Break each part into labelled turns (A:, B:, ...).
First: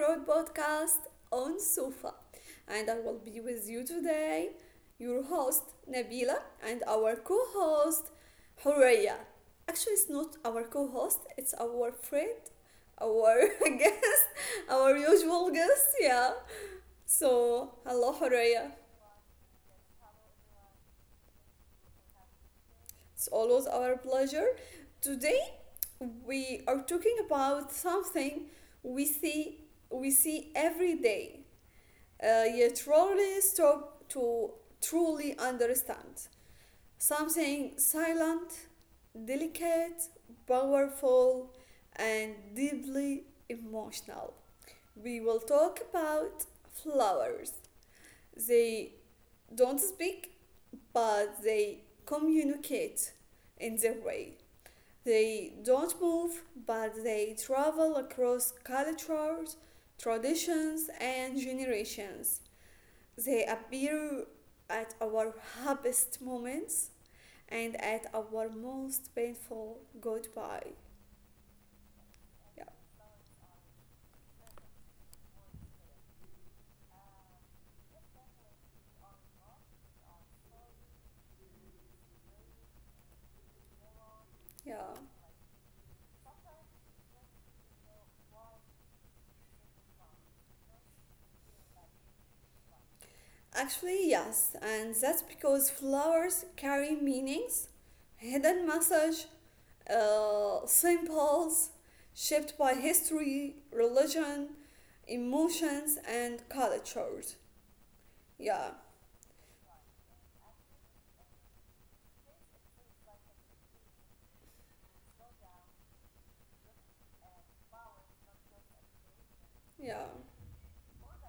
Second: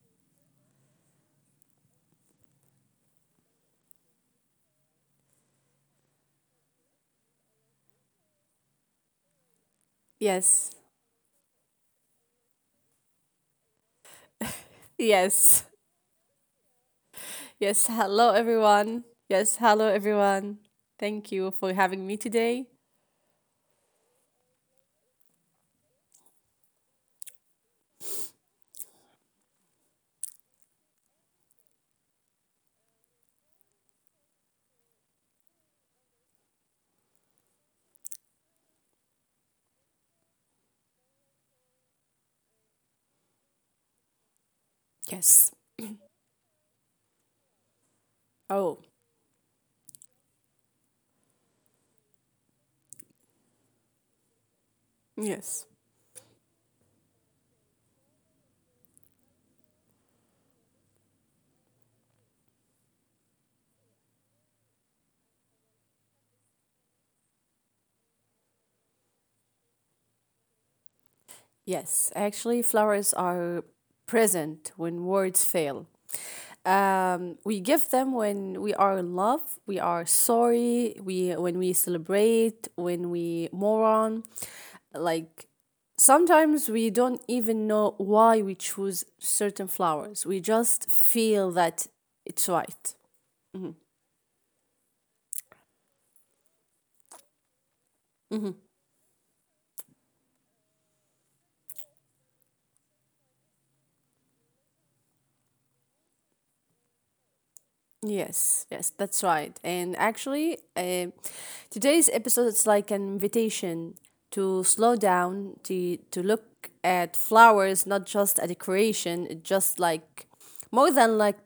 A: favorite podcast on Sofa. And I will be with you today, your host Nabila, and our co host Horeya. Actually, it's not our
B: Yes,
A: co host, it's our friend, our guest, our
B: yes,
A: usual guest, yeah.
B: yes.
A: So, hello,
B: Hello,
A: Horeya.
B: everyone. Yes, hello, everyone. Thank you for having me today.
A: It's always our pleasure. Today we are talking about something we see we see every day, yet rarely stop to truly understand. Something silent, delicate, powerful, and deeply emotional. We will
B: Yes.
A: talk about flowers.
B: Oh,
A: They don't speak, but they communicate in their way. They
B: yes.
A: don't move, but they travel across cultures, traditions, and generations. They appear at our happiest moments and at our most painful goodbye.
B: Yes. Actually,
A: Yeah,
B: flowers are present when words fail. We give them when we are in love, we are sorry, we when we celebrate, when we mourn.
A: yeah.
B: Like sometimes we don't even know why we choose certain flowers, we just feel that it's right.
A: Actually, yes, and that's because flowers carry meanings, hidden message, symbols shaped by history, religion, emotions, and cultures.
B: Yes, yes,
A: Yeah,
B: that's right. And actually, today's episode is like an invitation to slow down, to look at flowers not just a decoration, it just
A: yeah,
B: like more than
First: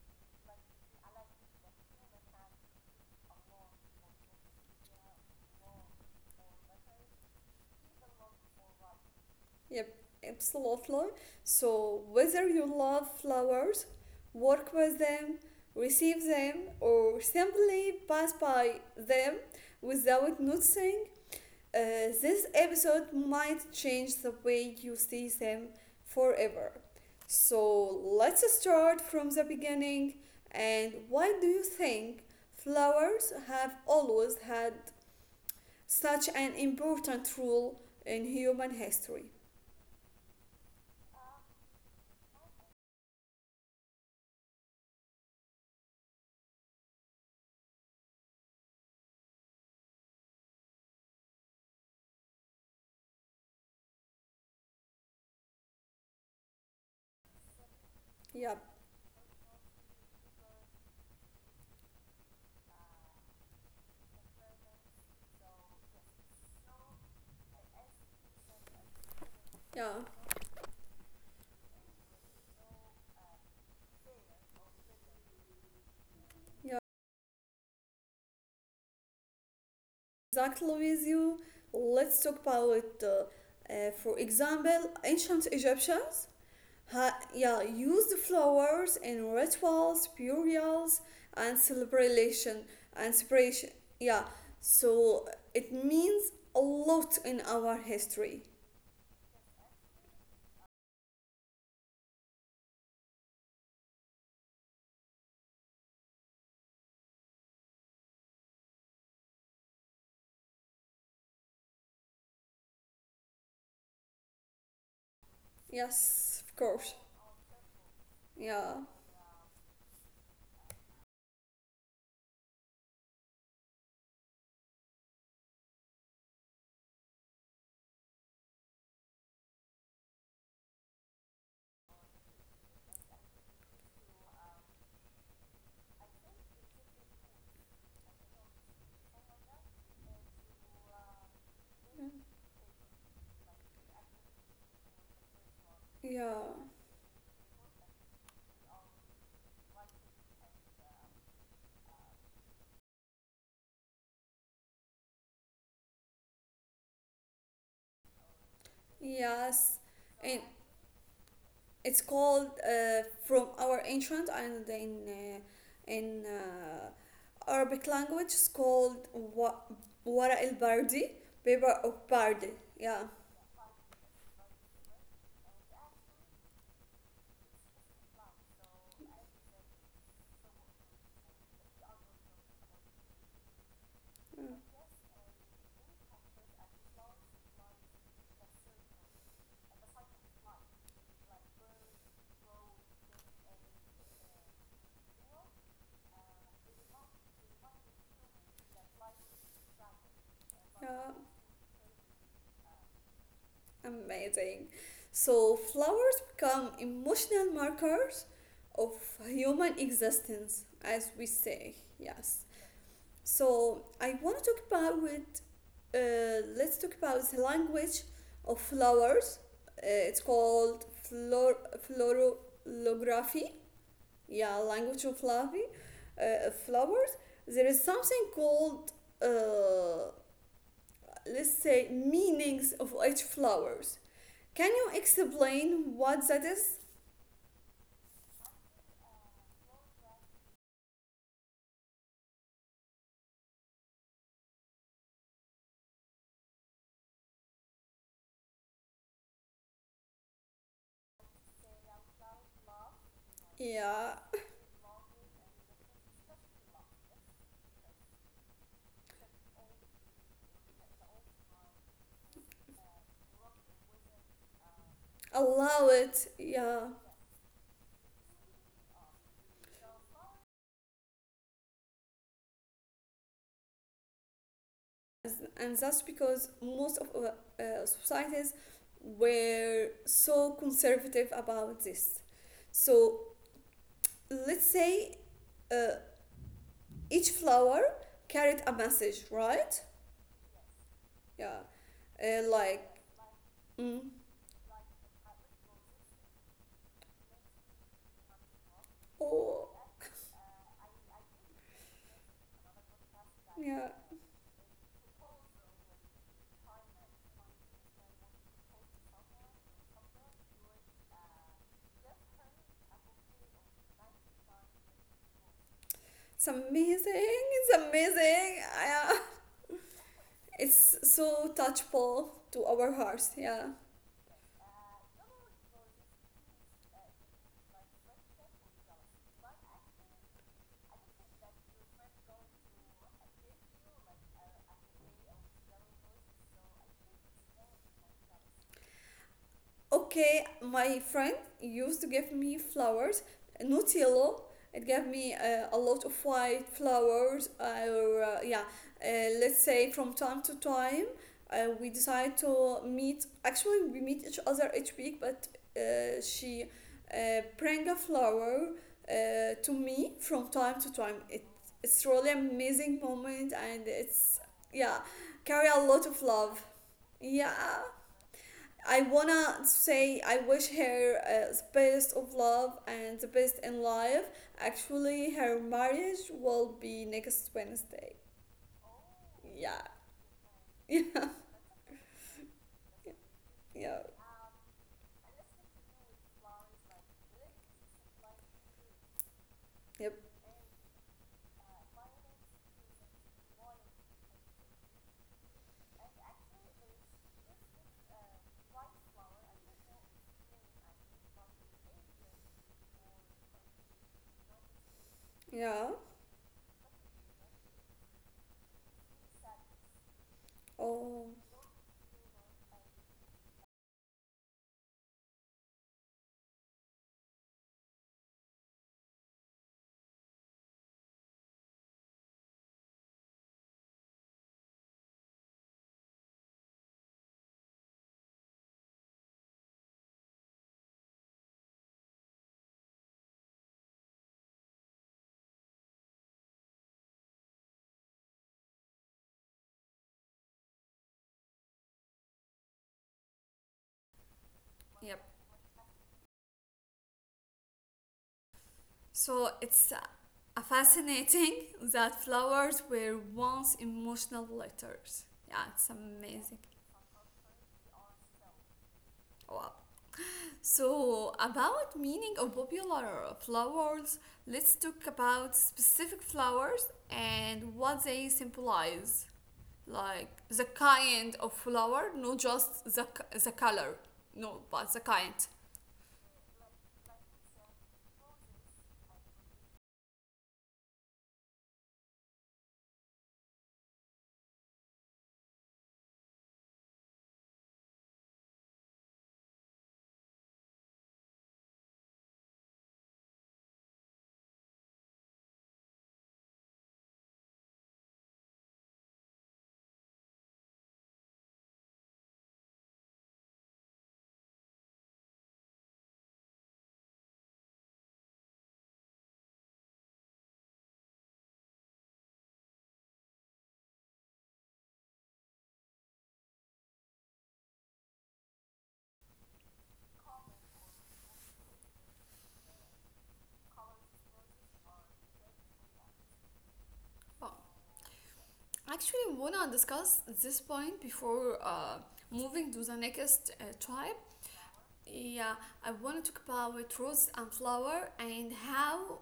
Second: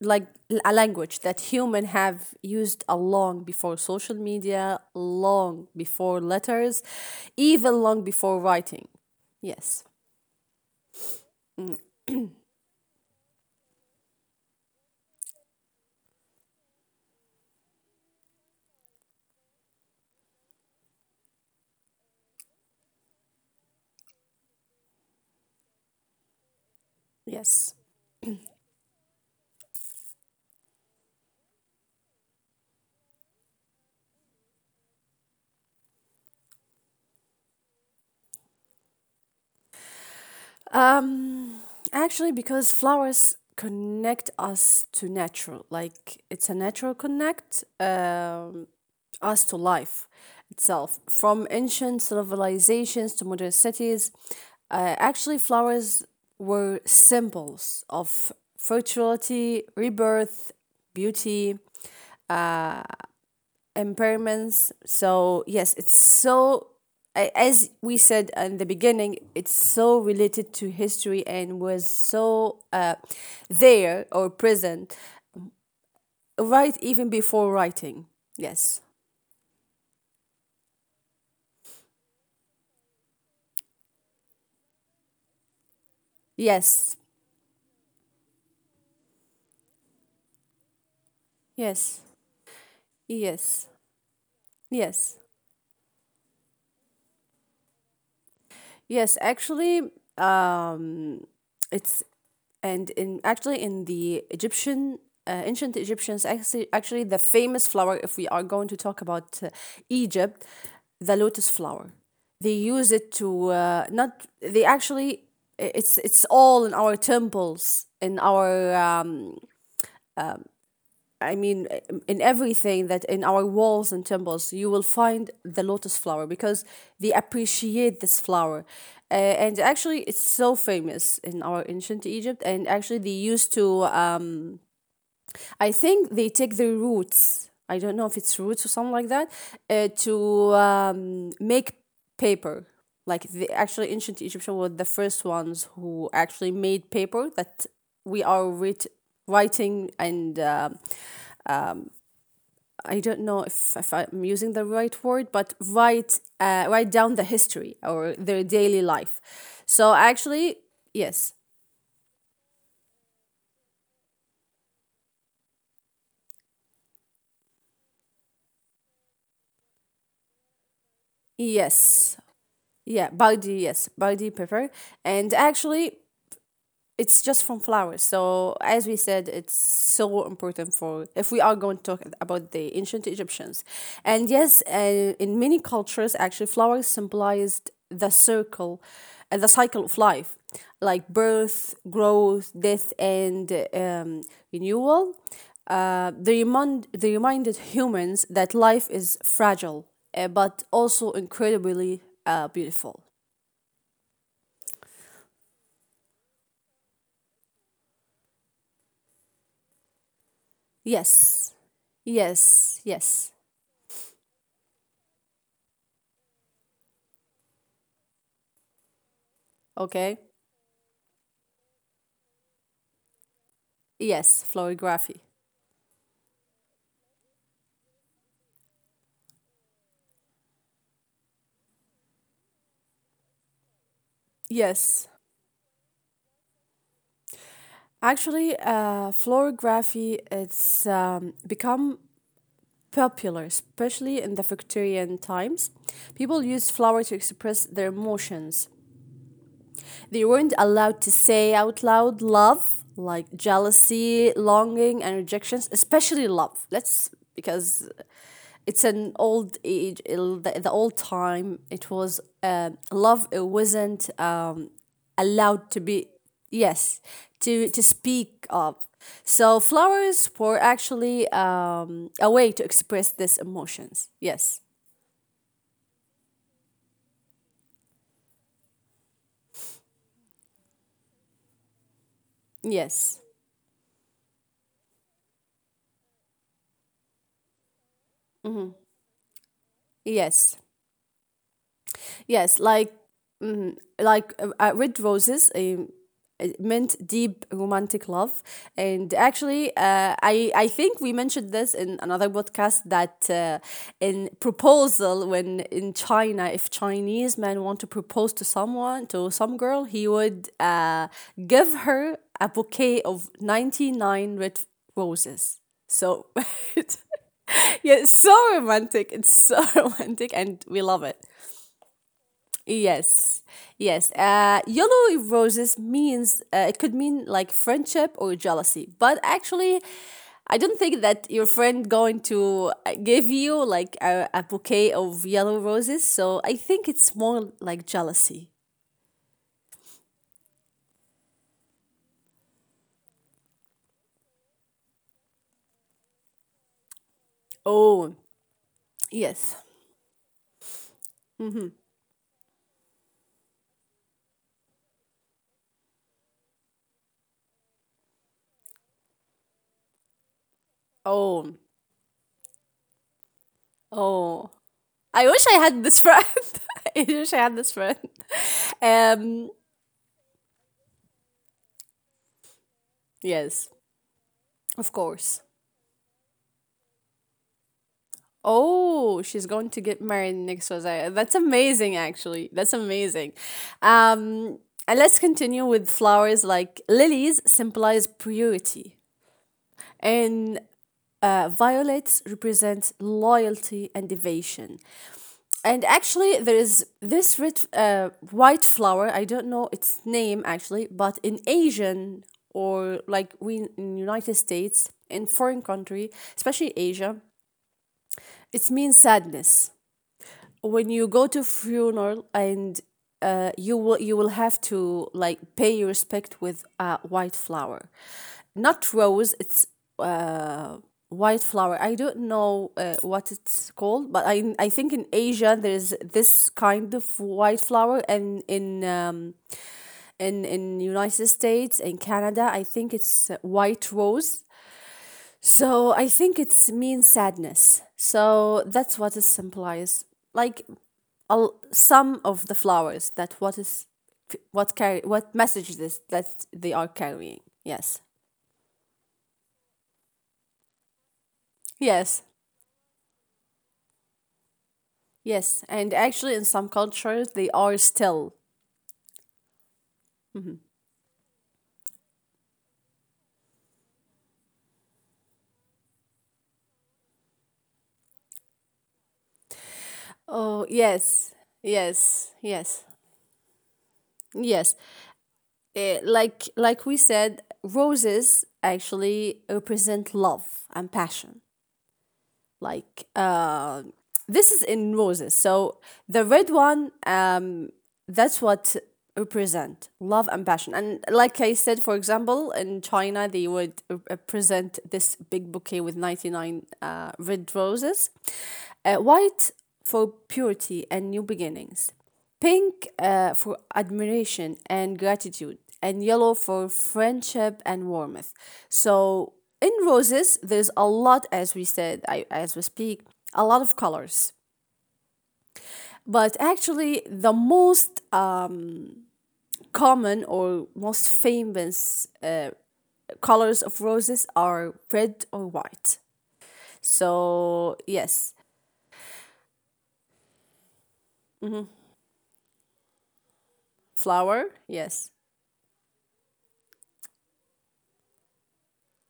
B: like a language that human have used a long before social media, long before letters, even long before writing. Yes,
A: yep, absolutely. So whether you love flowers, work with them, receive them, or simply pass by them without noticing, this episode might change the way you see them forever. So
B: yes.
A: let's start from the beginning. And why do you think flowers have always had such an important role in human history?
B: Um, Actually, because flowers connect us to natural, like it's a natural connect us to life itself. From ancient civilizations to modern cities, actually, flowers were symbols of
A: Yep.
B: fertility, rebirth, beauty impairments. So yes, it's so I as we said in the beginning, it's
A: Yeah.
B: so related to history and was so there or present
A: Yeah.
B: right even before writing. Yes,
A: Exactly with you. Let's talk about, for example, ancient Egyptians.
B: yes,
A: Yeah, used flowers in rituals, burials, and
B: yes,
A: celebration and separation.
B: yes,
A: Yeah,
B: yes.
A: so it means a lot in our history.
B: Yes, actually, um, it's and in actually in the Egyptian ancient Egyptians, actually the famous flower, if we are going to talk about Egypt, the lotus flower. They use it to not they actually I- it's
A: Yes, of
B: all in
A: course.
B: our temples, in
A: Yeah,
B: our I mean, in everything, that in our walls and temples, you will find the lotus flower because they appreciate this flower. And actually, it's so famous in our ancient Egypt. And actually, they used to, I think they take the roots, I don't know if it's roots or something like that, to make paper. Like the actually ancient Egyptian were the first ones who
A: yeah,
B: actually made paper that we are writing and I don't know if I'm using the right word, but write write down the history or their daily life.
A: yes.
B: So
A: And
B: actually, yes,
A: it's called, from our ancient, and in Arabic language. It's called wara el bardi, paper of
B: yes,
A: bardi. Yeah,
B: yeah, Bardi, yes, Bardi Pepper, and actually it's just from flowers. So as we said, it's so important for if we are going to talk about the ancient Egyptians, and yes, in many cultures, actually, flowers symbolized the circle, the cycle of life, like birth, growth, death, and renewal. They remind they reminded humans that life is fragile, but
A: yeah,
B: also incredibly beautiful.
A: amazing. So flowers become emotional markers of human existence, as we
B: Yes,
A: say. Yes.
B: yes.
A: So I want to talk about with, let's talk about the language of flowers. It's
B: Okay.
A: called florography. Yeah,
B: Yes,
A: language of
B: florography.
A: flowers. There is something called, uh, let's say, meanings of each flowers. Can you
B: Yes,
A: explain what that is?
B: actually, florography, it's become popular, especially in the Victorian times. People used flower to express their emotions. They weren't allowed to say out loud love, like
A: Yeah,
B: jealousy, longing, and rejections, especially love. Let's, because it's an old age, the old time, it was love, it wasn't allowed
A: allow
B: to be,
A: it. Yeah.
B: yes, to speak of. So flowers were actually a way to express these emotions. Yes,
A: And that's because most of our, societies were so conservative about this. So
B: yes,
A: let's say, uh, each flower carried a message, right?
B: yes.
A: Yeah,
B: Yes,
A: like
B: like
A: mm,
B: like Red Roses, it meant deep romantic love, and
A: oh,
B: actually, I think we mentioned this in another podcast that
A: yeah,
B: in proposal, when in China, if Chinese man want to propose to someone, to some girl, he would give her a bouquet of 99 red roses. So,
A: it's
B: it's,
A: amazing, it's
B: yeah, it's so
A: amazing.
B: romantic. It's so romantic, and we
A: It's
B: love it.
A: so touchable to our hearts.
B: Yes,
A: Yeah.
B: yes. Yellow roses means it could mean like friendship or jealousy, but actually, I don't think that your friend going to give you like a bouquet of yellow roses. So I think it's more like jealousy.
A: Okay, my friend used to give me flowers, not yellow. It gave me a lot of white flowers. Or,
B: Oh,
A: yeah, let's
B: yes.
A: say, from time to time, we decide to meet. Actually, we meet each other each week, but she, bring a flower to me from time to time. It,
B: Oh,
A: it's really amazing moment, and it's,
B: oh.
A: yeah,
B: I wish I
A: carry a
B: had
A: lot
B: this
A: of
B: friend.
A: love.
B: I wish I
A: Yeah.
B: had this friend.
A: I
B: Um,
A: wanna say I wish her the best of love and the best
B: yes,
A: in life.
B: of
A: Actually,
B: course.
A: her marriage will be next Wednesday.
B: Oh, she's
A: Yeah,
B: going to get married next Jose.
A: yeah,
B: That's amazing, actually. That's amazing.
A: yeah,
B: Um, and let's continue with flowers like lilies symbolize purity,
A: yep,
B: and violets represent loyalty and devotion. And actually, there is this red, white flower. I don't know its name actually, but in Asian or like we in United States, in foreign
A: yeah.
B: country, especially Asia, it means sadness when you
A: Oh,
B: go to funeral and you will, you will have to like pay your respect with white flower, not rose. It's uh, white flower. I don't know what it's called, but I think in Asia there is this kind of white flower, and in in United States and Canada, I think it's white rose. So I think it's means sadness. So that's what it symbolizes. Like some of the flowers, that what is what carry
A: yep.
B: what message this that they are carrying. Yes.
A: So it's, a fascinating that
B: Yes.
A: flowers were once emotional letters. Yeah,
B: Yes.
A: it's
B: And actually
A: amazing.
B: in some cultures they are still.
A: Wow. So, about meaning of popular flowers, let's talk about specific flowers and what they symbolize. Like the
B: Oh
A: kind
B: yes.
A: of flower, not
B: Yes.
A: just
B: Yes.
A: the color. No,
B: Yes.
A: but the kind.
B: Eh, like we said, roses actually represent love and passion. Like, this is in roses. So the red one, that's what represent love and passion, and like I said, for example, in China, they would present this big bouquet with 99 red roses. Uh, white for purity and new beginnings, pink for admiration and gratitude, and yellow for friendship and warmth. So in roses there's a lot, as we said, as we speak, a lot of colors, but actually the most common or most famous colors of roses are red or white.
A: Oh,
B: So, yes.
A: actually, I want to discuss this point before moving to the next tribe.
B: Flower? Yes.
A: Yeah, I want to talk about rose and flower and how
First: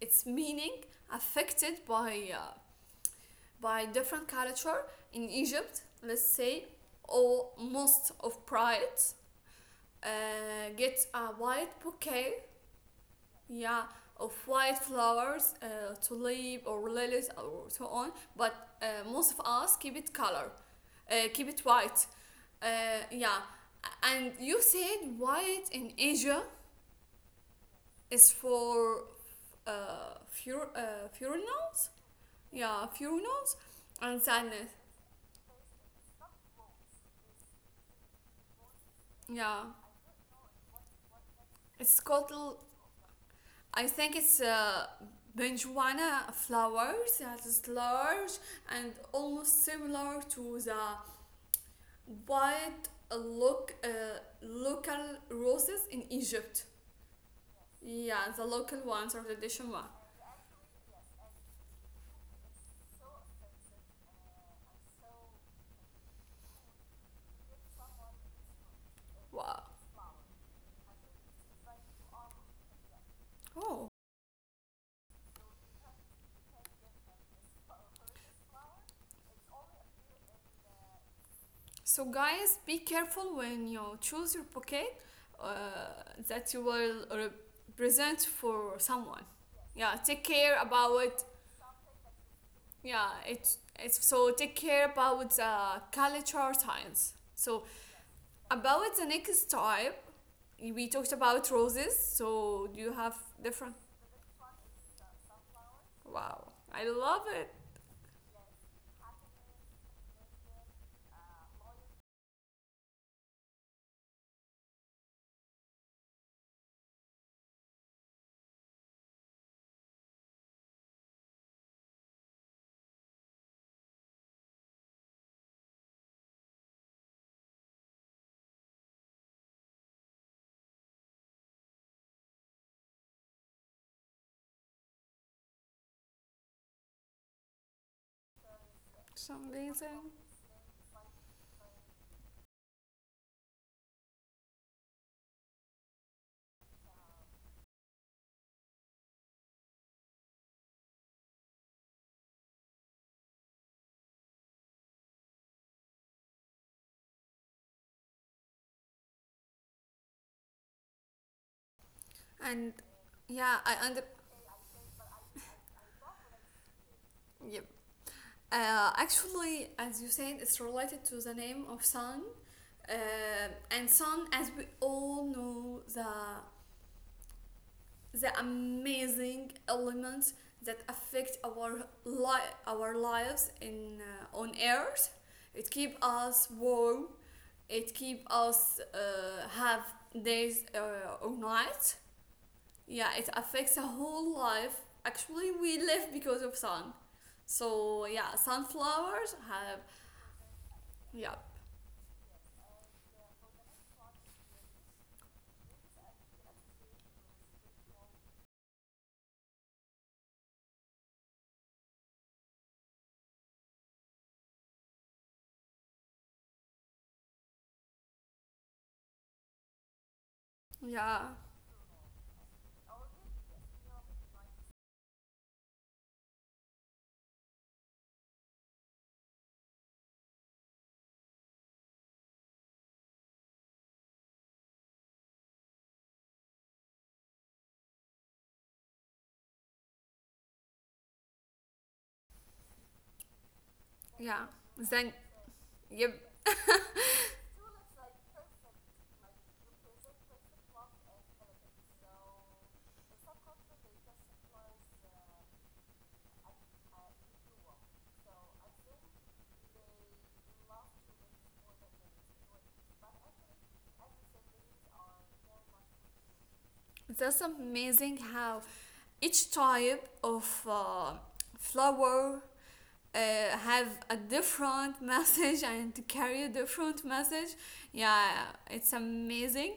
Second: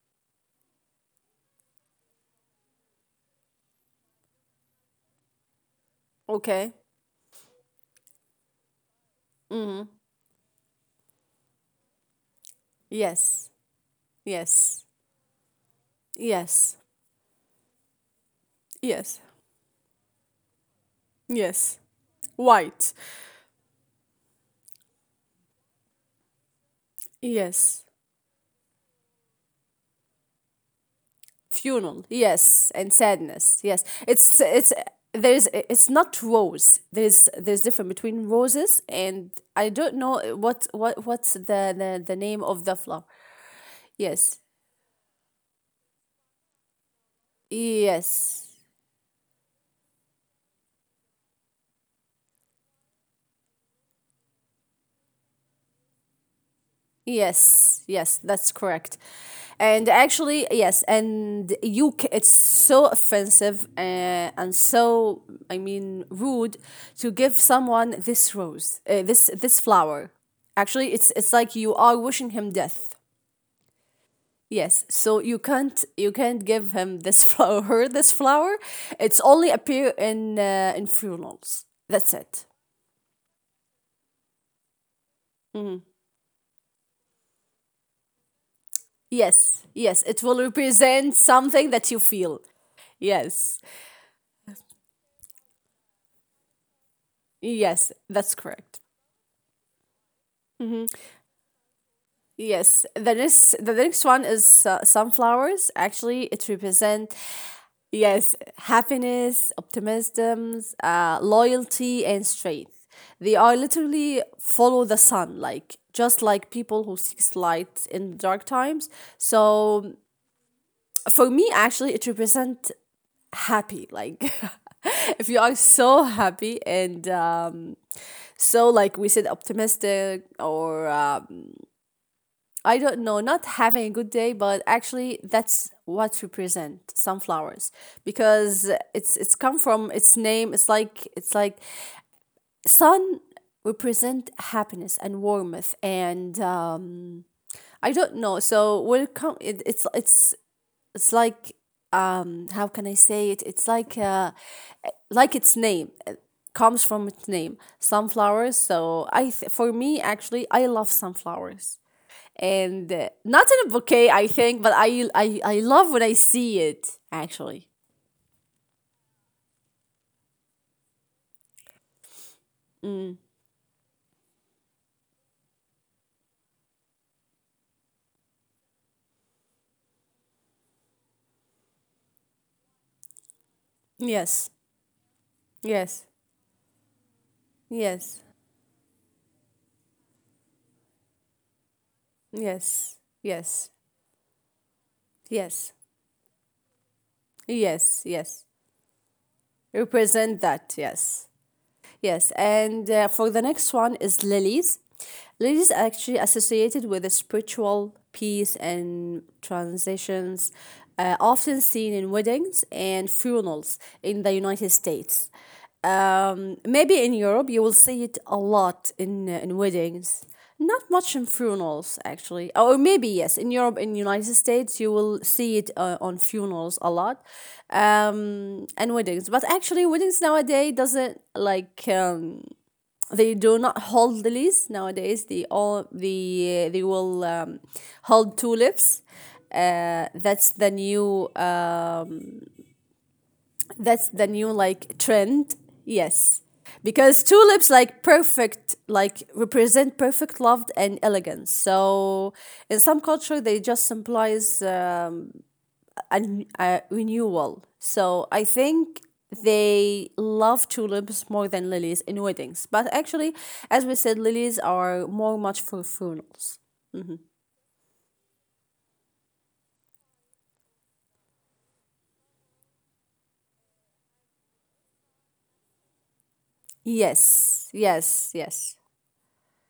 A: its meaning affected by different culture in Egypt, let's say,
B: Okay.
A: or most of bride uh, get a white bouquet,
B: Yes.
A: yeah, of white
B: Yes.
A: flowers, tulip
B: Yes.
A: or lilies or so on. But
B: Yes.
A: most of us keep it color, keep it
B: Yes.
A: white, uh,
B: White.
A: yeah. And you said white in Asia
B: Yes.
A: is for funerals,
B: Funeral. Yes.
A: yeah,
B: And
A: funerals
B: sadness. Yes.
A: and
B: It's
A: sadness,
B: it's there's it's not rose. There's different between roses and,
A: yeah.
B: I don't know what what's the
A: It's
B: the, the
A: called,
B: name of the flower.
A: I think it's,
B: Yes.
A: Benjuana flowers. It is large
B: Yes.
A: and almost similar to the white look, local roses in Egypt.
B: Yes,
A: Yeah, the
B: that's
A: local
B: correct.
A: ones are the Dishon one.
B: And actually, yes, and you it's so offensive and so I mean rude to give someone this rose, this
A: Wow.
B: this flower. Actually, it's like you are wishing him death.
A: Oh.
B: Yes, so you can't, you can't give him this flower, this flower. It's only appear in funerals.
A: So,
B: That's it.
A: guys, be careful when you choose your bouquet, uh, that you will represent for someone.
B: Yes,
A: Yeah,
B: yes,
A: take
B: it will
A: care about.
B: represent something that you feel.
A: Yeah, it's,
B: Yes,
A: it's so take care about the culture science. So
B: yes, that's correct.
A: about the next type, we talked about roses. So you
B: Yes,
A: have
B: the next
A: different.
B: the next one is sunflowers. Actually,
A: Wow,
B: it
A: I love
B: represent
A: it.
B: yes happiness, optimism, loyalty, and strength. They are literally follow the sun, like just like people who seeks light in dark times. So for me, actually, it represent happy, like, if you are so happy and so like we said, optimistic, or I don't know, not having a good day, but actually, that's what represent sunflowers, because it's
A: It's
B: come from
A: amazing.
B: its name. It's like, it's like sun represent happiness and warmth, and I don't know so will come it's it's like how can I say it? It's like its name, it comes from its name, sunflowers. So for me actually I love sunflowers.
A: And
B: And not
A: yeah,
B: in a
A: I under.
B: bouquet, I think, but I love when I see it
A: Yep.
B: actually.
A: Actually, as you said, it's related to the name of sun. And sun, as we all know, the amazing elements that affect our lives, in
B: Yes,
A: on earth, it keep
B: yes,
A: us warm, it
B: yes,
A: keep us, have days, or nights,
B: yes,
A: yeah, it
B: yes,
A: affects the whole life. Actually,
B: yes,
A: we live because of sun. So yeah,
B: yes.
A: sunflowers have,
B: Represent that, yes.
A: yeah,
B: Yes, and for the next one is lilies. Lilies are actually associated with a spiritual peace and transitions, often seen in weddings and funerals in the United States. Maybe in Europe you will see it a lot in weddings. Not much in
A: yeah,
B: funerals actually. Oh, or maybe yes, in Europe, in United States, you will see it on funerals a lot, and weddings. But actually, weddings nowadays doesn't like they do not hold lilies nowadays. They all the they will hold tulips. Uh, that's the new uh, that's the
A: yeah,
B: new like
A: then,
B: trend.
A: yep.
B: Yes. Because tulips like perfect like represent perfect love and elegance. So in some culture they just symbolize a renewal. So I think they love tulips more than lilies in weddings. But actually, as we said, lilies are more much for funerals.
A: That's amazing how each type of flower have a different message and carry a different message.
B: Yes.
A: Yeah,
B: Yes, yes.
A: it's amazing.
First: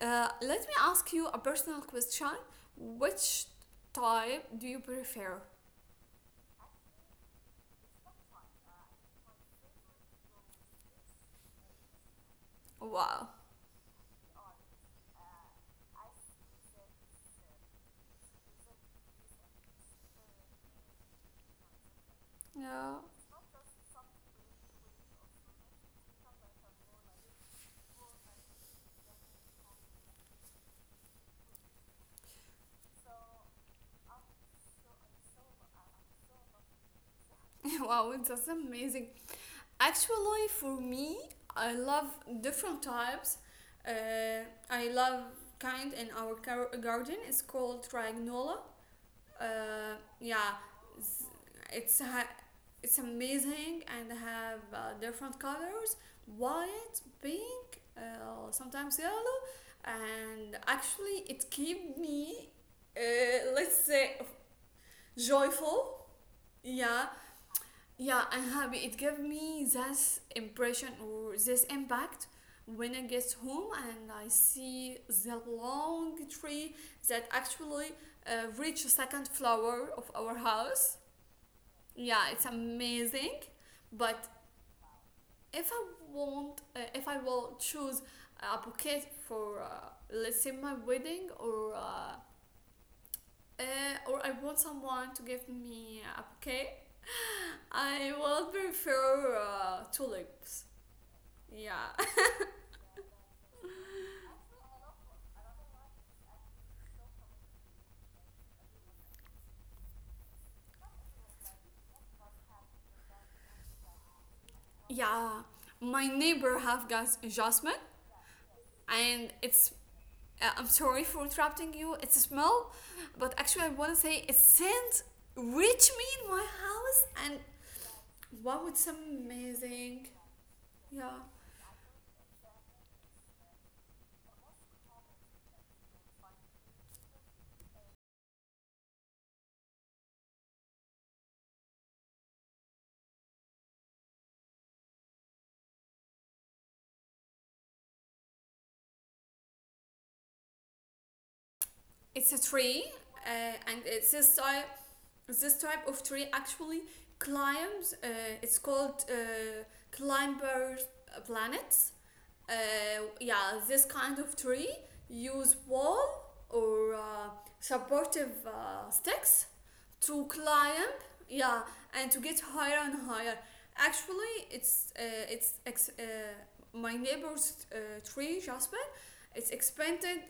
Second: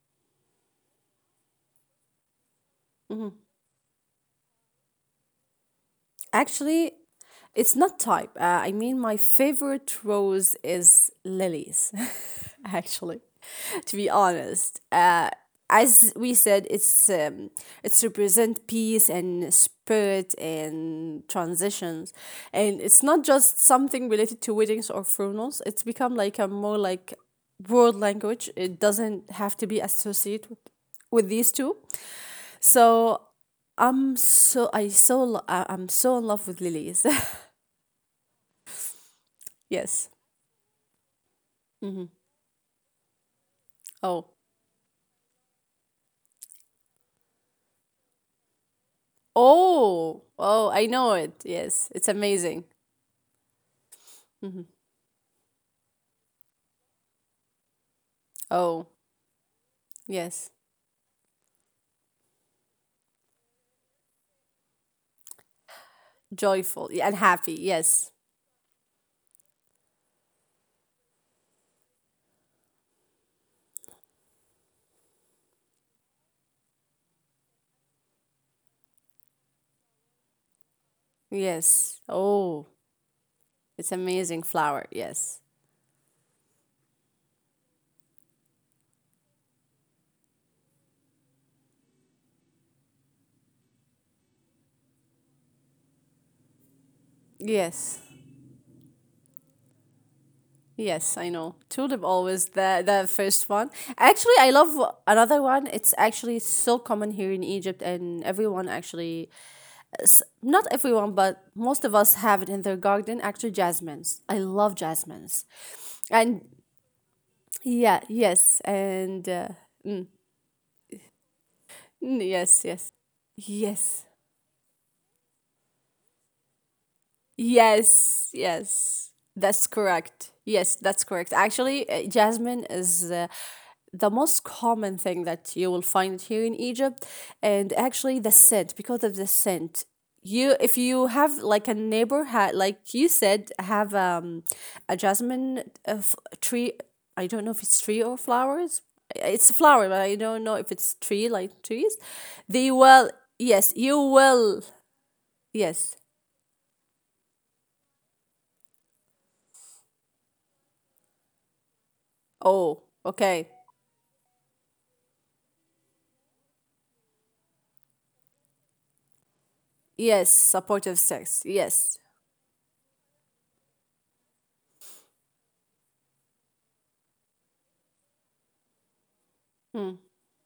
A: Let me ask you a personal question. Which type do you prefer?
B: Actually, it's not type. I mean, my favorite rose is lilies, actually,
A: Wow.
B: to be honest. As we said, it's represent peace and spirit and transitions, and
A: Yeah.
B: it's not just something related to weddings or funerals. It's become like a more like world language. It doesn't have to be associated with these two. So I'm so I- I'm so in love with lilies.
A: Wow, that's amazing.
B: yes.
A: Actually, for me, I love different types.
B: Oh.
A: Uh, I love kind in our garden. It's called Triagnola. Uh,
B: Oh.
A: yeah,
B: Oh, I know
A: it's
B: it. Yes.
A: it's,
B: It's
A: ha-
B: amazing.
A: it's amazing and have different colors: white, pink,
B: Oh.
A: sometimes yellow.
B: Yes.
A: And actually, it keep me, let's say, joyful.
B: Joyful
A: Yeah,
B: and happy. Yes.
A: yeah, I'm happy. It gave me this impression or this impact when I get home and I see the long tree that actually reached the second floor of our house.
B: Yes.
A: Yeah, it's
B: Oh,
A: amazing.
B: it's
A: But
B: amazing flower. Yes.
A: if I if I will choose a bouquet for, let's say, my wedding. Or, or I want someone to give me a bouquet.
B: Yes.
A: I will prefer tulips.
B: Yes, I know.
A: Yeah.
B: Tulip always the first one. Actually, I love another one. It's actually so common here in Egypt, and everyone actually, not everyone, but most of us have it in their garden. Actually, jasmines. I love
A: Yeah.
B: jasmines,
A: My
B: and
A: neighbor have gas jasmine,
B: yeah, yes, and
A: and it's I'm sorry for interrupting you. It's a
B: yes,
A: smell,
B: yes,
A: but actually I want to
B: yes.
A: say it scent reach me in my house, and
B: Yes,
A: wow, it's
B: yes, that's
A: amazing.
B: correct. Yes, that's
A: Yeah.
B: correct. Actually, jasmine is the most common thing that you will find here in Egypt, and actually the scent, because of the scent. You, if you have like a neighbor, like you said, have a jasmine uh, f- tree. I don't know if it's tree or flowers. It's a flower, but I don't know if it's tree like trees.
A: It's a
B: They
A: tree,
B: will. Yes,
A: and
B: you
A: it's this type,
B: will.
A: this type
B: Yes.
A: of tree actually climbs. It's called, climbers planets. Uh,
B: Oh, okay.
A: yeah, this kind of tree use wall or, supportive sticks to
B: Yes,
A: climb.
B: supportive sex.
A: Yeah,
B: Yes,
A: and to get higher and higher. Actually, it's ex- uh, my neighbor's, tree, Jasper. It's expanded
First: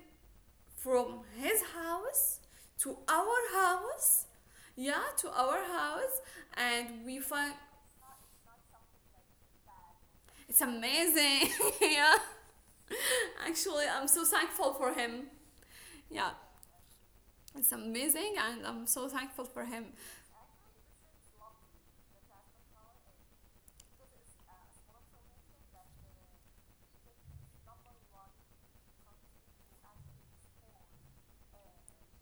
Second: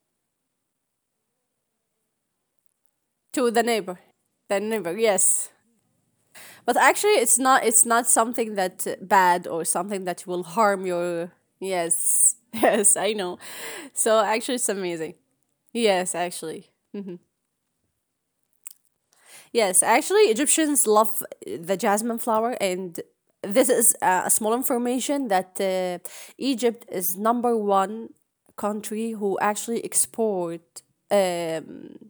A: from his house to our
B: to the neighbor,
A: house.
B: the neighbor.
A: Yeah, to
B: Yes,
A: our house,
B: but
A: and
B: actually,
A: we
B: it's
A: find
B: not. It's not something that bad or something that will
A: it's
B: harm your.
A: amazing. Yeah,
B: Yes, yes, I know.
A: actually I'm
B: So
A: so
B: actually, it's
A: thankful for
B: amazing.
A: him.
B: Yes,
A: Yeah,
B: actually.
A: it's amazing, and I'm so thankful for
B: Yes,
A: him.
B: actually, Egyptians love the jasmine flower, and this is a small information that. Egypt is number one country who actually export Um.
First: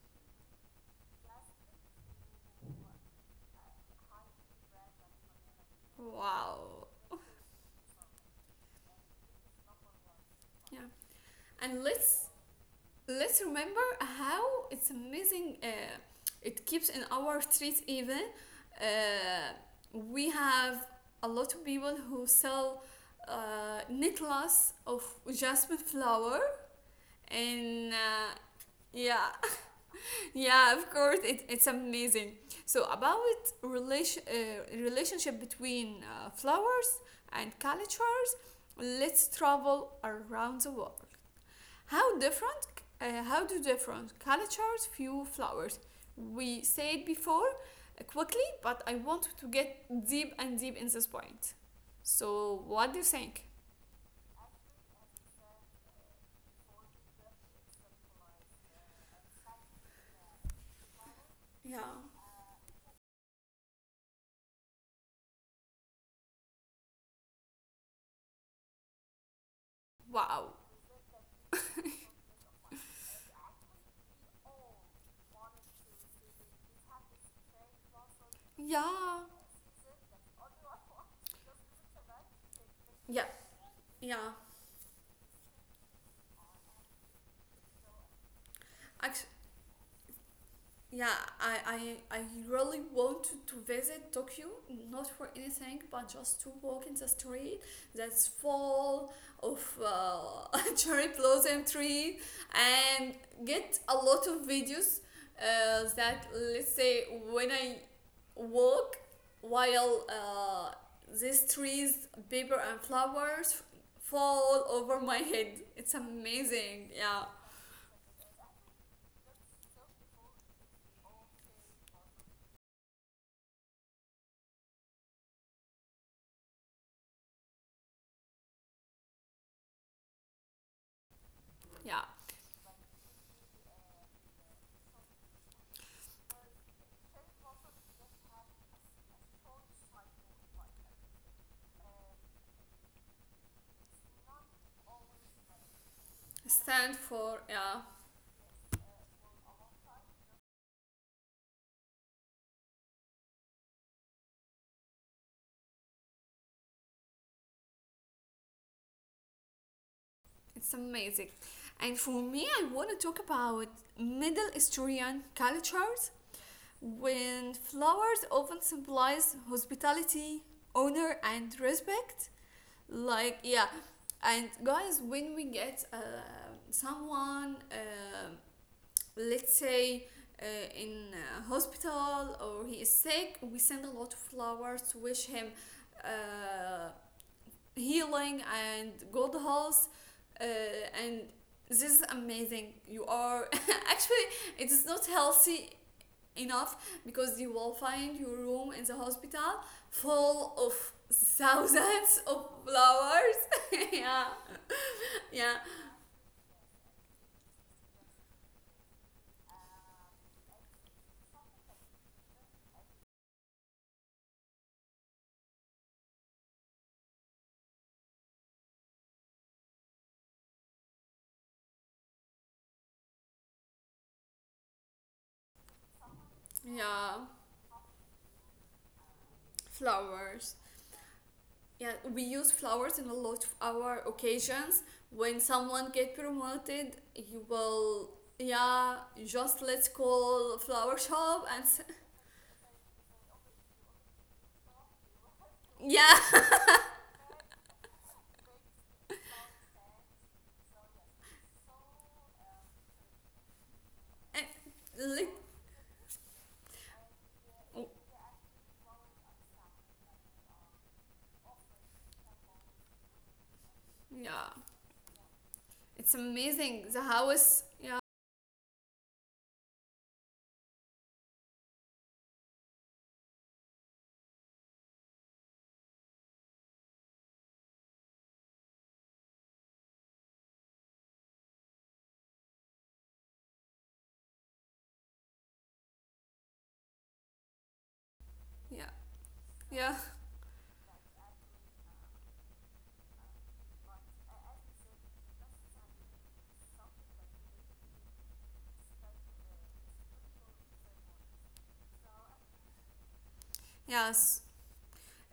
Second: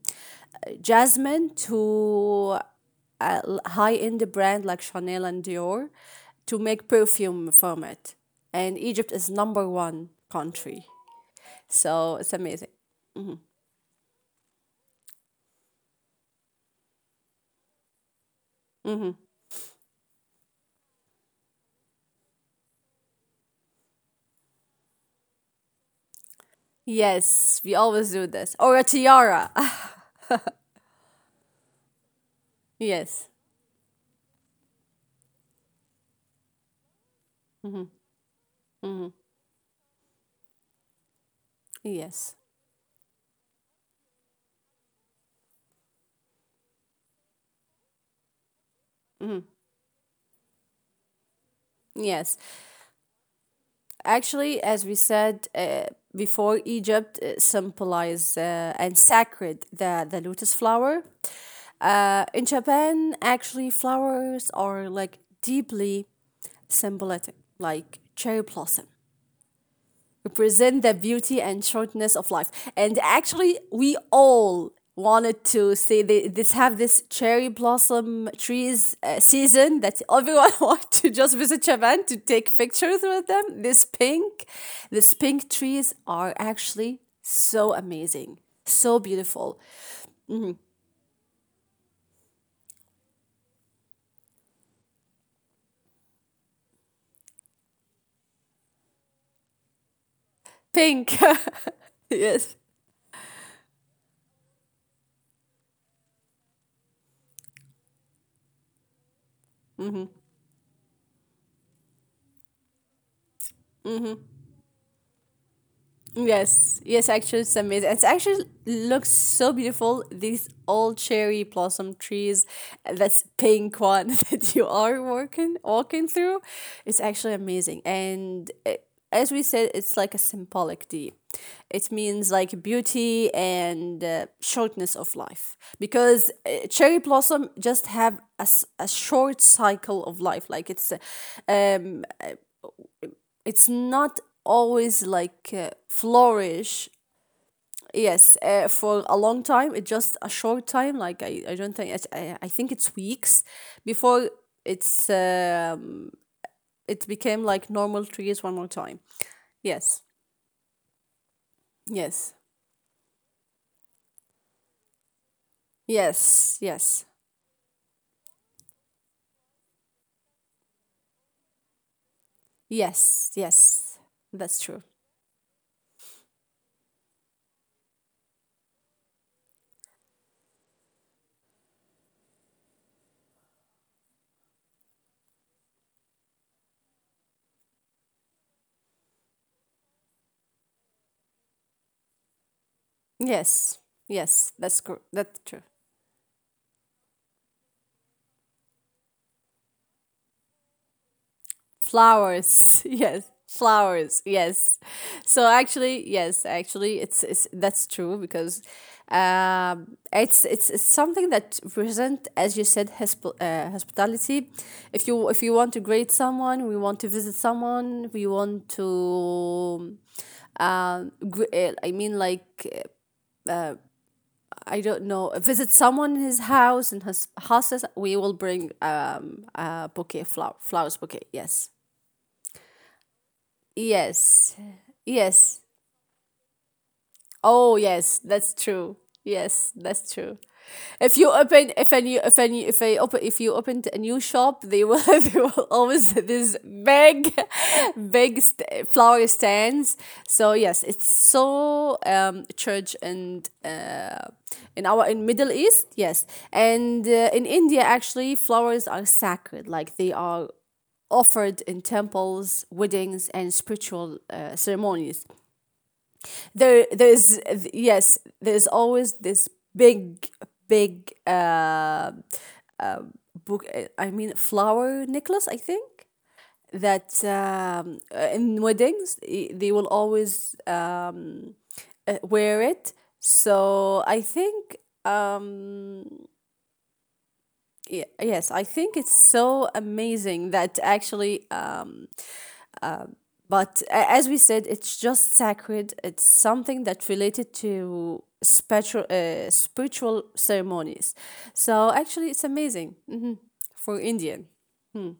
B: Jasmine to a high-end brand like Chanel and Dior to
A: Wow,
B: make perfume from it. And Egypt is number one
A: yeah.
B: country.
A: And
B: So
A: let's
B: it's amazing.
A: let's remember how it's amazing. It keeps in our streets even, uh, we have a lot of people who sell necklace of jasmine flower.
B: Yes, we
A: And
B: always do this. Or a
A: yeah,
B: tiara.
A: yeah, of course, it's amazing. So about
B: yes.
A: relationship between flowers and cultures, let's travel around the world. How
B: Yes.
A: different? How do different cultures view flowers? We said before, quickly, but I want to get deep and deep in this point.
B: Yes.
A: So, what do you think?
B: Actually, as we said before, Egypt symbolize and sacred the lotus flower.
A: Yeah.
B: In Japan, actually, flowers are like deeply symbolic, like cherry blossom
A: Wow.
B: represent the beauty and shortness of life. And actually, we all wanted to see they. This have this cherry blossom trees
A: Yeah.
B: season that everyone want to just visit Japan to take pictures with
A: Yeah.
B: them.
A: Yeah.
B: This pink trees are actually so amazing, so
A: Actually,
B: beautiful.
A: yeah, I really wanted to visit Tokyo, not for anything, but just to walk in the street that's full of, cherry
B: Pink.
A: blossom tree
B: yes.
A: and get a lot of videos, that, let's say, when I walk while, these trees, paper and flowers fall over my head. It's amazing,
B: Yes, yes,
A: yeah,
B: actually, it's amazing. It actually looks so beautiful. These old cherry blossom trees, that's pink one that you are walking through. It's actually amazing, and as we said, it's like a symbolic deed. It
A: yeah.
B: means like beauty and shortness of life because cherry blossom just have a short cycle of life. Like um, it's not always like
A: Stand
B: flourish.
A: for, yeah.
B: Yes, for a long time, it just a short time. Like I don't think it's, I think it's weeks before it's um, it became like normal trees one more time. Yes,
A: It's amazing. And for me,
B: yes,
A: I want to talk about Middle Eastern cultures
B: yes, yes,
A: when flowers often symbolize hospitality, honor, and respect. Like,
B: yes,
A: yeah.
B: yes.
A: And
B: That's true.
A: guys, when we get, someone, let's say, uh, in a hospital or he is sick, we send a lot of flowers to wish him uh, healing and good health. uh, and this is amazing. You are
B: Yes,
A: actually,
B: yes,
A: it is not
B: that's
A: healthy
B: true.
A: enough, because you will find your room in the hospital full of thousands of
B: Flowers, yes,
A: flowers. Yeah,
B: flowers, yes.
A: yeah,
B: So actually, yes, actually, it's that's true because it's something that represent, as you said, hospitality. If you want to greet someone, we want to visit someone, we want to, I mean, I don't know, visit someone in his house in
A: yeah,
B: his houses. We will bring a bouquet flower
A: flowers,
B: flowers bouquet. Yes.
A: yeah, we use flowers in a lot of our
B: Yes.
A: occasions. When
B: Yes.
A: someone get promoted, you
B: Oh
A: will,
B: yes, that's true.
A: yeah, just
B: Yes,
A: let's
B: that's true.
A: call flower
B: If you
A: shop, and
B: open if any if any if I open if you opened a new shop, they will they will always
A: yeah.
B: have this big flower stands. So yes, it's so church and in our in
A: Like,
B: Middle East, yes. And in India actually flowers are sacred, like they are offered in temples, weddings, and spiritual
A: yeah.
B: ceremonies.
A: It's amazing.
B: there
A: The
B: there's
A: house. Yeah.
B: yes there's always this big big book I mean flower necklace I think that in weddings they will always wear it so I think um yes I
A: Yeah.
B: think it's so
A: Yeah.
B: amazing that actually um. But as we said, it's just sacred. It's something that related to spiritual, spiritual ceremonies. So actually, it's amazing hmm for
A: Yes.
B: Indian.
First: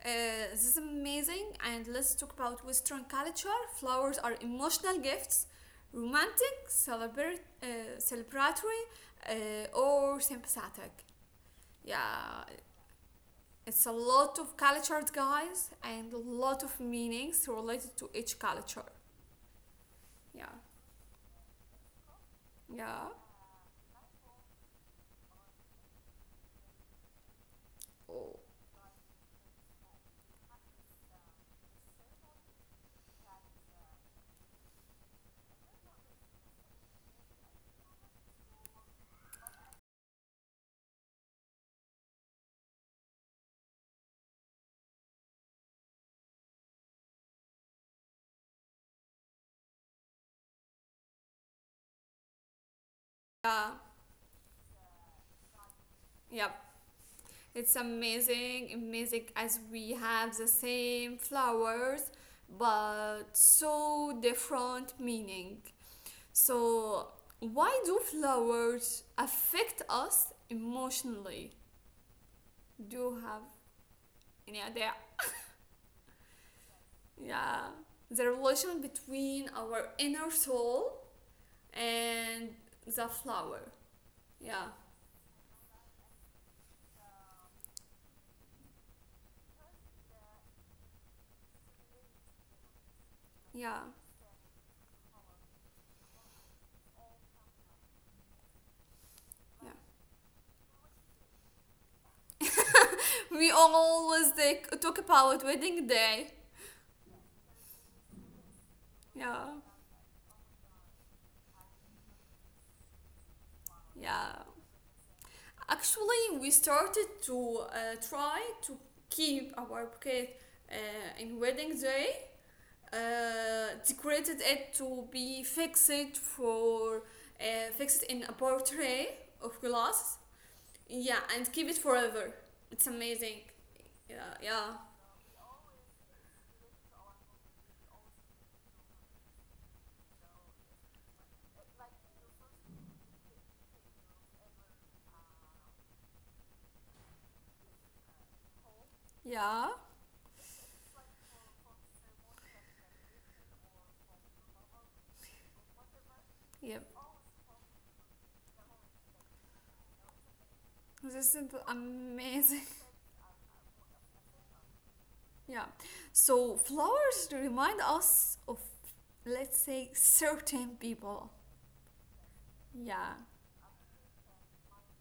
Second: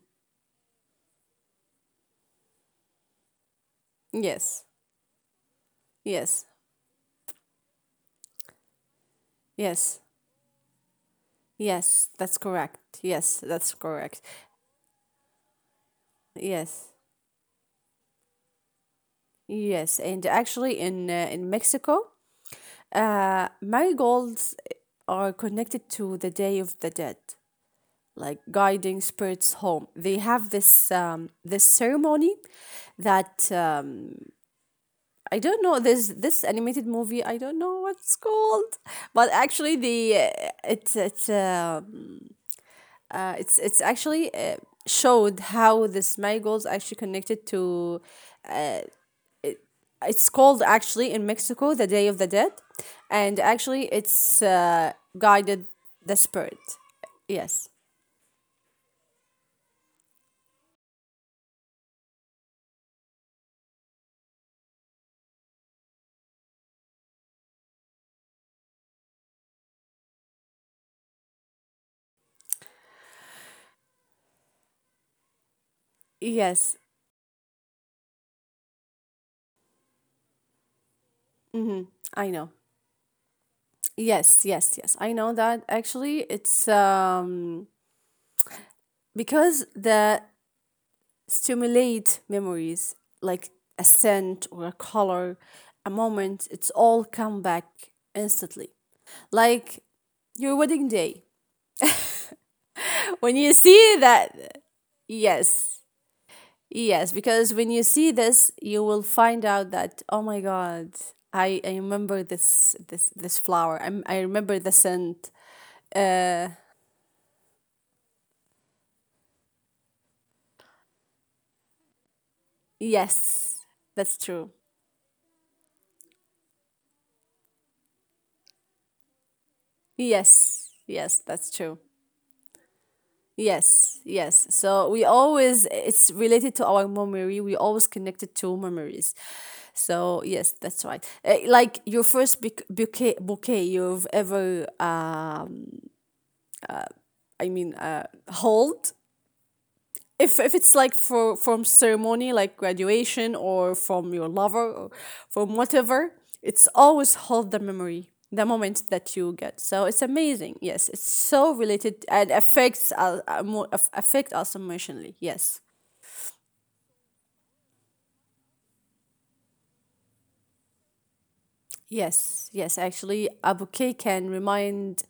A: This is amazing. And let's talk about Western culture. Flowers are
B: Yes,
A: emotional gifts,
B: yes,
A: romantic, celebratory,
B: yes,
A: or sympathetic.
B: yes. That's
A: Yeah.
B: correct. Yes, that's
A: It's a
B: correct.
A: lot of cultures, guys, and a lot of
B: Yes,
A: meanings related to each culture.
B: yes. And
A: Yeah.
B: actually, in Mexico,
A: Yeah.
B: marigolds are connected to the Day of the Dead, like
A: Oh.
B: guiding spirits home. They have this ceremony that I don't know this this animated movie. I don't know what it's called, but actually the it's actually showed how this marigolds actually connected to. Uh, it's called actually in Mexico the Day of the Dead, and
A: Yeah.
B: actually it's guided the spirit.
A: Yep.
B: Yes,
A: It's amazing, amazing, as we have the same flowers but so different meaning. So, why do flowers affect us emotionally? Do you have any idea?
B: yes,
A: Yeah, the relation between our inner soul
B: mm-hmm. I know.
A: and the flower.
B: Yes,
A: Yeah,
B: yes, yes. I know that actually it's because the stimulate memories like a
A: yeah,
B: scent or a color, a moment, it's all come back instantly.
A: yeah.
B: Like your wedding day. When you
A: We
B: see
A: always
B: that,
A: like, talk about
B: yes,
A: wedding day.
B: yes, because when you see this, you will find
A: Yeah,
B: out that oh my god, I remember this flower. I
A: yeah.
B: remember the scent.
A: Actually, we started to try to keep our bouquet uh, in wedding day.
B: Yes, that's
A: Decorated
B: true.
A: it to be fixed for, fixed in a portrait of glass.
B: Yes, yes,
A: Yeah,
B: that's
A: and keep
B: true.
A: it forever. It's amazing.
B: Yes,
A: Yeah,
B: yes.
A: yeah.
B: So we always, it's related to our memory. We always connected to memories. So yes, that's right. Like your first bouquet you've ever, I mean, hold
A: Yeah,
B: if it's like for from ceremony like graduation or from your lover or from whatever it's
A: yeah.
B: always hold the memory the moment that you get so it's amazing yes it's
A: This
B: so
A: is
B: related and
A: amazing.
B: affects us affect us emotionally yes
A: Yeah. So flowers remind us of, let's say, certain people.
B: yes yes
A: Yeah.
B: actually a bouquet can remind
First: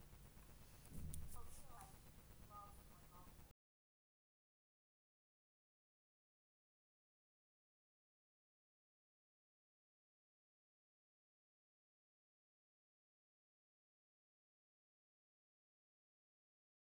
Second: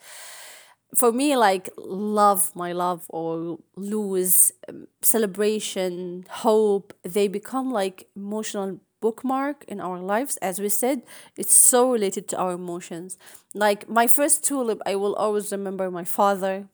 B: for me like love my love or lose celebration hope they become like emotional bookmark in our lives as we said it's so related to our emotions like my first tulip I will always remember my father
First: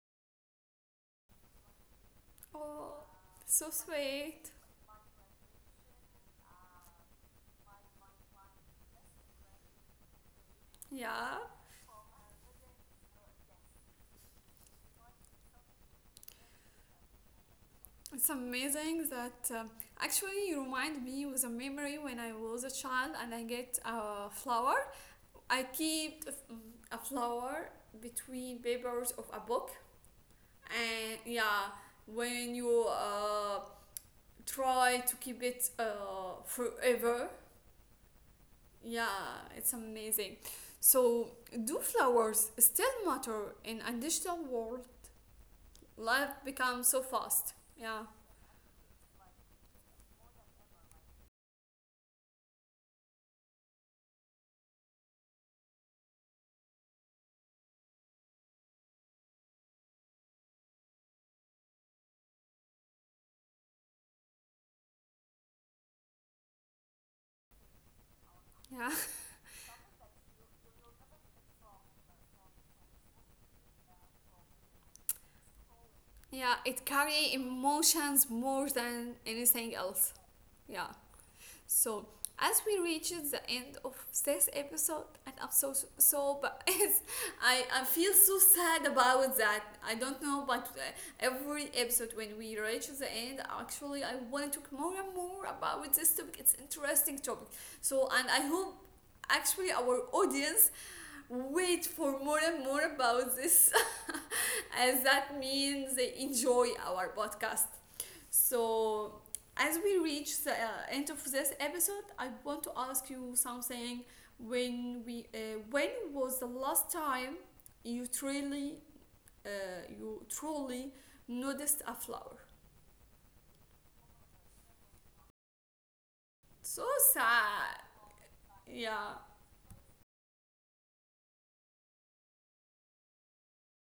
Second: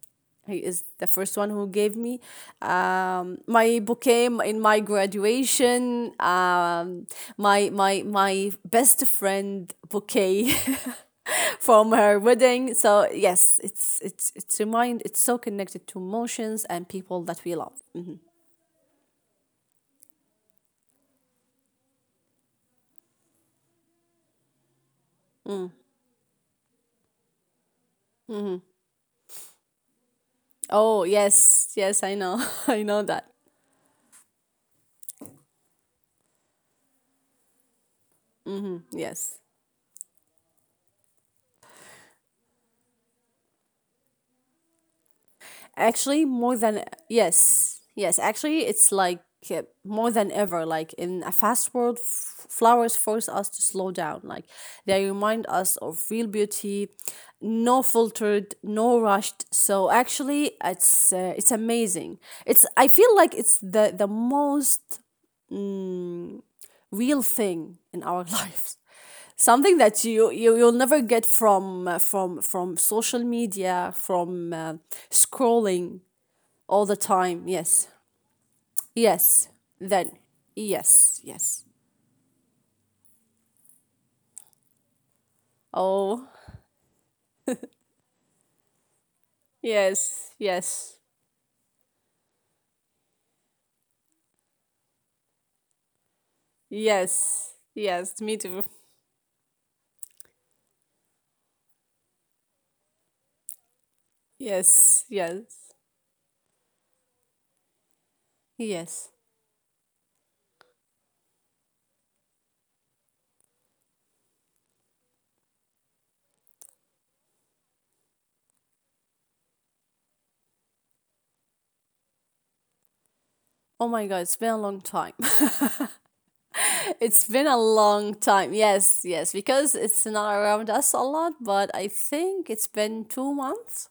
B: he is the first one who gave me
A: Oh, so
B: my bouquet
A: sweet.
B: in my graduation. My my best friend bouquet
A: Yeah,
B: from her wedding. So yes, it's remind it's so connected to emotions and people that we love.
A: it's amazing that, actually you remind me with a memory when I was a child and I get a flower. I keep a flower between papers of a book,
B: Oh
A: and yeah,
B: yes, yes, I know,
A: when
B: I
A: you
B: know that.
A: try to keep it forever,
B: Yes.
A: yeah, it's amazing. So, do flowers still matter in a digital world?
B: Actually,
A: Life
B: more than
A: becomes so fast.
B: yes,
A: Yeah.
B: yes. Actually, it's like more than ever. Like in a fast world, flowers force us to slow down. Like they remind us of real beauty, no filtered, no rushed. So actually, it's amazing. It's I feel like it's the most real thing in our lives,
A: Yeah.
B: something that you you'll never get from social media from scrolling
A: Yeah,
B: all
A: it
B: the
A: carry
B: time. Yes.
A: emotions more than
B: Yes.
A: anything
B: Then.
A: else. Yeah.
B: Yes. Yes.
A: So as we reach the end of this episode, and I'm so so,
B: Oh.
A: so but it's, I feel so sad about that. I don't
B: Yes.
A: know, but
B: Yes.
A: every episode when we reach the end, actually, I want to talk more and more about this topic. It's interesting topic.
B: Yes.
A: So,
B: Yes.
A: and
B: Me
A: I
B: too.
A: hope actually our audience wait for more and more about this,
B: Yes.
A: as that
B: Yes.
A: means they enjoy our podcast.
B: Yes.
A: So as we reach the, end of this episode, I want to ask you something. When we when was the last time you truly, uh, you truly noticed a flower?
B: Oh my god, it's been a long time.
A: So
B: it's been a
A: sad.
B: long time. Yes,
A: Yeah.
B: yes, because it's not around us a lot, but I think it's been 2 months.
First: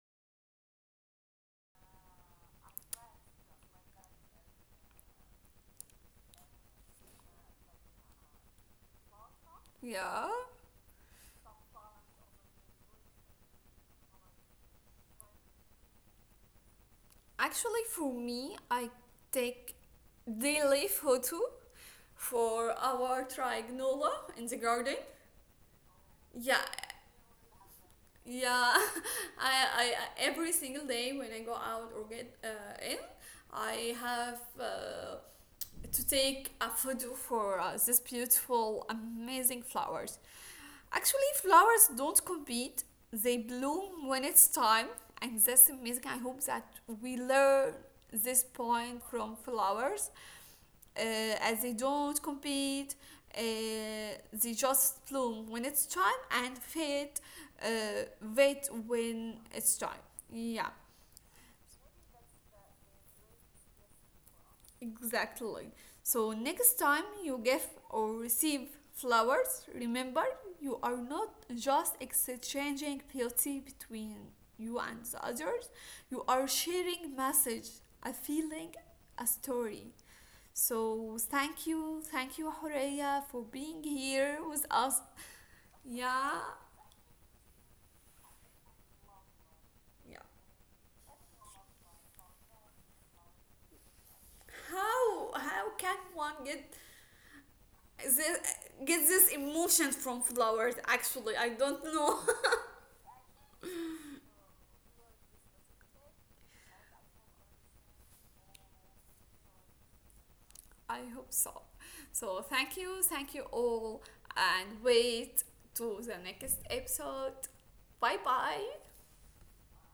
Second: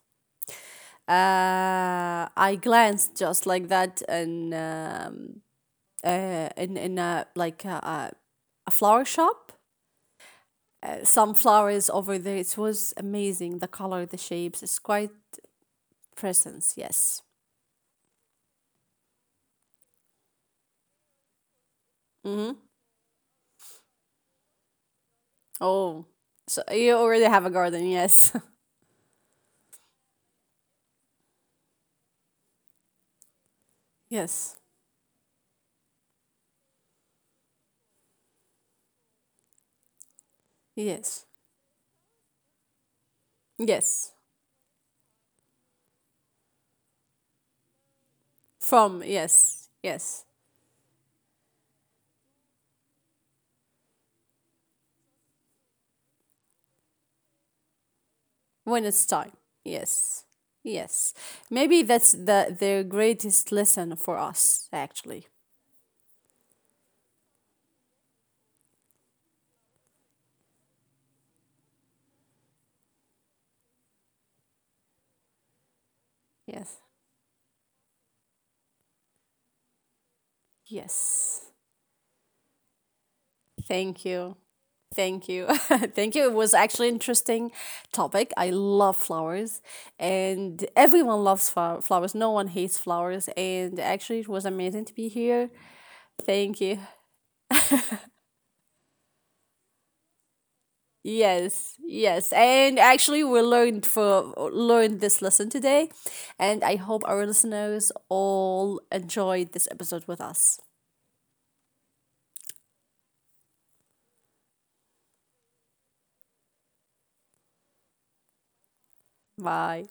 B: I glanced just like that in a like a, a flower shop
A: Yeah.
B: sunflowers over there. It was amazing. The color, the shapes. It's quite presence. Yes.
A: Actually, for me, I take daily photo for our triangula in the garden.
B: Oh,
A: Yeah,
B: so you already have a garden. Yes.
A: yeah. I every single day when I go out or get, in, I have,
B: yes.
A: to take a photo for, these beautiful, amazing flowers.
B: Yes.
A: Actually, flowers don't compete; they bloom
B: Yes.
A: when it's time, and that's amazing. I hope that we learn this point
B: From
A: from
B: yes.
A: flowers,
B: Yes.
A: uh, as they don't compete, uh, they just bloom when it's time and fade, uh, wait
B: When it's
A: when
B: time.
A: it's time,
B: Yes.
A: yeah.
B: Yes. Maybe that's the their greatest lesson for us. Actually.
A: Exactly. So next time you give or receive flowers, remember, you are not just exchanging beauty between you and the others, you are
B: Yes.
A: sharing message, a feeling, a story. So
B: Yes.
A: thank you, Horea, for being
B: Thank
A: here
B: you.
A: with us.
B: Thank you. Thank you.
A: Yeah,
B: It was actually interesting topic. I love flowers
A: yeah.
B: and everyone loves flowers. No one hates flowers and actually it was amazing to be
A: How
B: here.
A: how can one
B: Thank you.
A: this, get this emotion from flowers? Actually, I
B: Yes,
A: don't know.
B: yes. And actually we learned for learned this lesson today and I hope our listeners all enjoyed this episode with us.
A: I hope so. So thank you all, and wait to the next episode. Bye bye.
B: Bye.